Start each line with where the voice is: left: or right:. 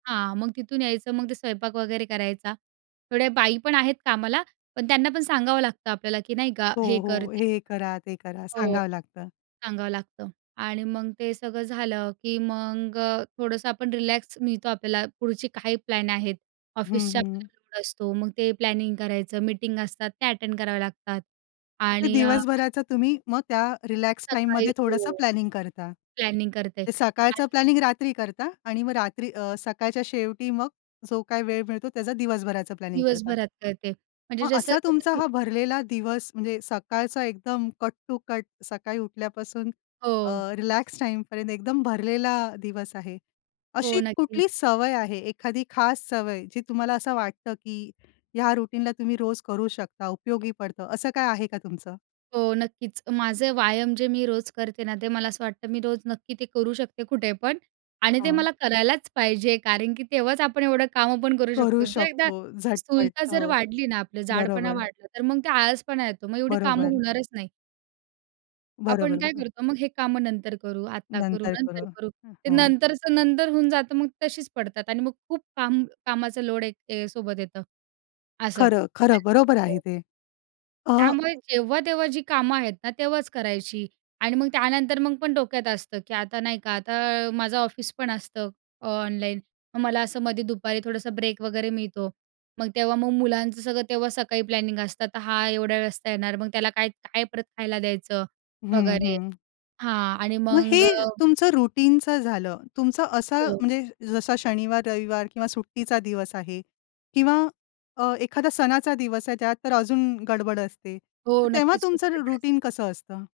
right: हां, मग तिथून यायचं मग ते स्वयंपाक वगैरे करायचा. थोड्या बाई पण आहेत कामाला पण त्यांना पण सांगावं लागतं आपल्याला की नाही का
left: हो,
right: हे कर ते
left: हो,
right: कर
left: हे करा ते करा.
right: हो,
left: सांगावं लागतं.
right: सांगावं लागतं आणि मग ते सगळं झालं की मग अ थोडंसं आपण रिलॅक्स मिळतो आपल्याला. पुढची काही प्लॅन आहेत
left: हं,
right: ऑफिसच्या
left: हं.
right: प्लॅनिंग असतो. मग ते प्लॅनिंग करायचं. मीटिंग असतात त्या अटेंड करावे लागतात
left: मग ते
right: आणि अ
left: दिवसभराचा तुम्ही मग त्या रिलॅक्स
right: सकाळी
left: टाईममध्ये
right: हो,
left: थोडसं प्लॅनिंग करता.
right: प्लॅनिंग करते.
left: ते सकाळचं
right: आधी
left: प्लॅनिंग रात्री करता आणि मग रात्री अ, सकाळच्या शेवटी मग जो काही वेळ मिळतो त्याचा दिवसभराचं प्लॅनिंग करता.
right: दिवसभरात ते. म्हणजे
left: मग
right: जसं
left: असा
right: जसं
left: तुमचा
right: दी
left: हा भरलेला दिवस म्हणजे सकाळचा एकदम कट टू कट सकाळी उठल्यापासून अ,
right: हो.
left: रिलॅक्स टाईम पर्यंत एकदम भरलेला दिवस आहे.
right: हो
left: अशी
right: नक्कीच.
left: कुठली सवय आहे, एखादी खास सवय जी तुम्हाला असं वाटतं की ह्या रुटीनला तुम्ही रोज करू शकता, उपयोगी पडतं. असं काय आहे का तुमचं?
right: हो, नक्कीच. माझे व्यायाम जे मी रोज करते ना ते मला असं वाटतं मी रोज नक्की ते करू शकते कुठे पण आणि ते
left: हं.
right: मला करायलाच पाहिजे. कारण की तेव्हाच आपण एवढं कामं पण करू
left: करू
right: शकतो जर एकदा
left: शकतो झटपट,
right: स्थूलता जर
left: हो,
right: वाढली ना आपलं जाडपणा
left: बरोबर.
right: वाढला. तर मग ते आळसपणा येतो मग एवढी कामं
left: बरोबर.
right: होणारच नाही.
left: बरोबर,
right: आपण काय
left: बरोबर.
right: करतो मग हे कामं नंतर करू, आता करू,
left: नंतर करू,
right: नंतर करू, ते
left: हां.
right: नंतरचं नंतर होऊन जातं मग तशीच पडतात आणि मग खूप काम कामाचं लोड एक सोबत येतं. असं
left: खरं, खरं.
right: आणि
left: बरोबर आहे
right: हो.
left: ते. अ
right: त्यामुळे जेव्हा तेव्हा जी कामं आहेत ना तेव्हाच करायची आणि मग त्यानंतर मग पण डोक्यात असतं की आता नाही का. आता माझं अ ऑफिस पण असतं अ ऑनलाईन. मग मला असं मध्ये दुपारी थोडंसं ब्रेक वगैरे मिळतो. मग तेव्हा मग मुलांचं सगळं तेव्हा सकाळी प्लॅनिंग असतं. तर हा एवढा वेळ वाजता येणार मग त्याला काय काय परत खायला द्यायचं
left: हं,
right: वगैरे
left: हं.
right: हां आणि
left: मग
right: मग
left: हे
right: अ
left: तुमचं रुटीनचं झालं. तुमचा असं
right: हो.
left: म्हणजे जसा शनिवार-रविवार किंवा सुट्टीचा दिवस आहे किंवा अ, एखादा सणाचा दिवस आहे त्यात तर अजून गडबड असते.
right: हो,
left: मग तेव्हा
right: नक्कीच खूप गडबड
left: तुमचं
right: असते.
left: रुटीन कसं असतं?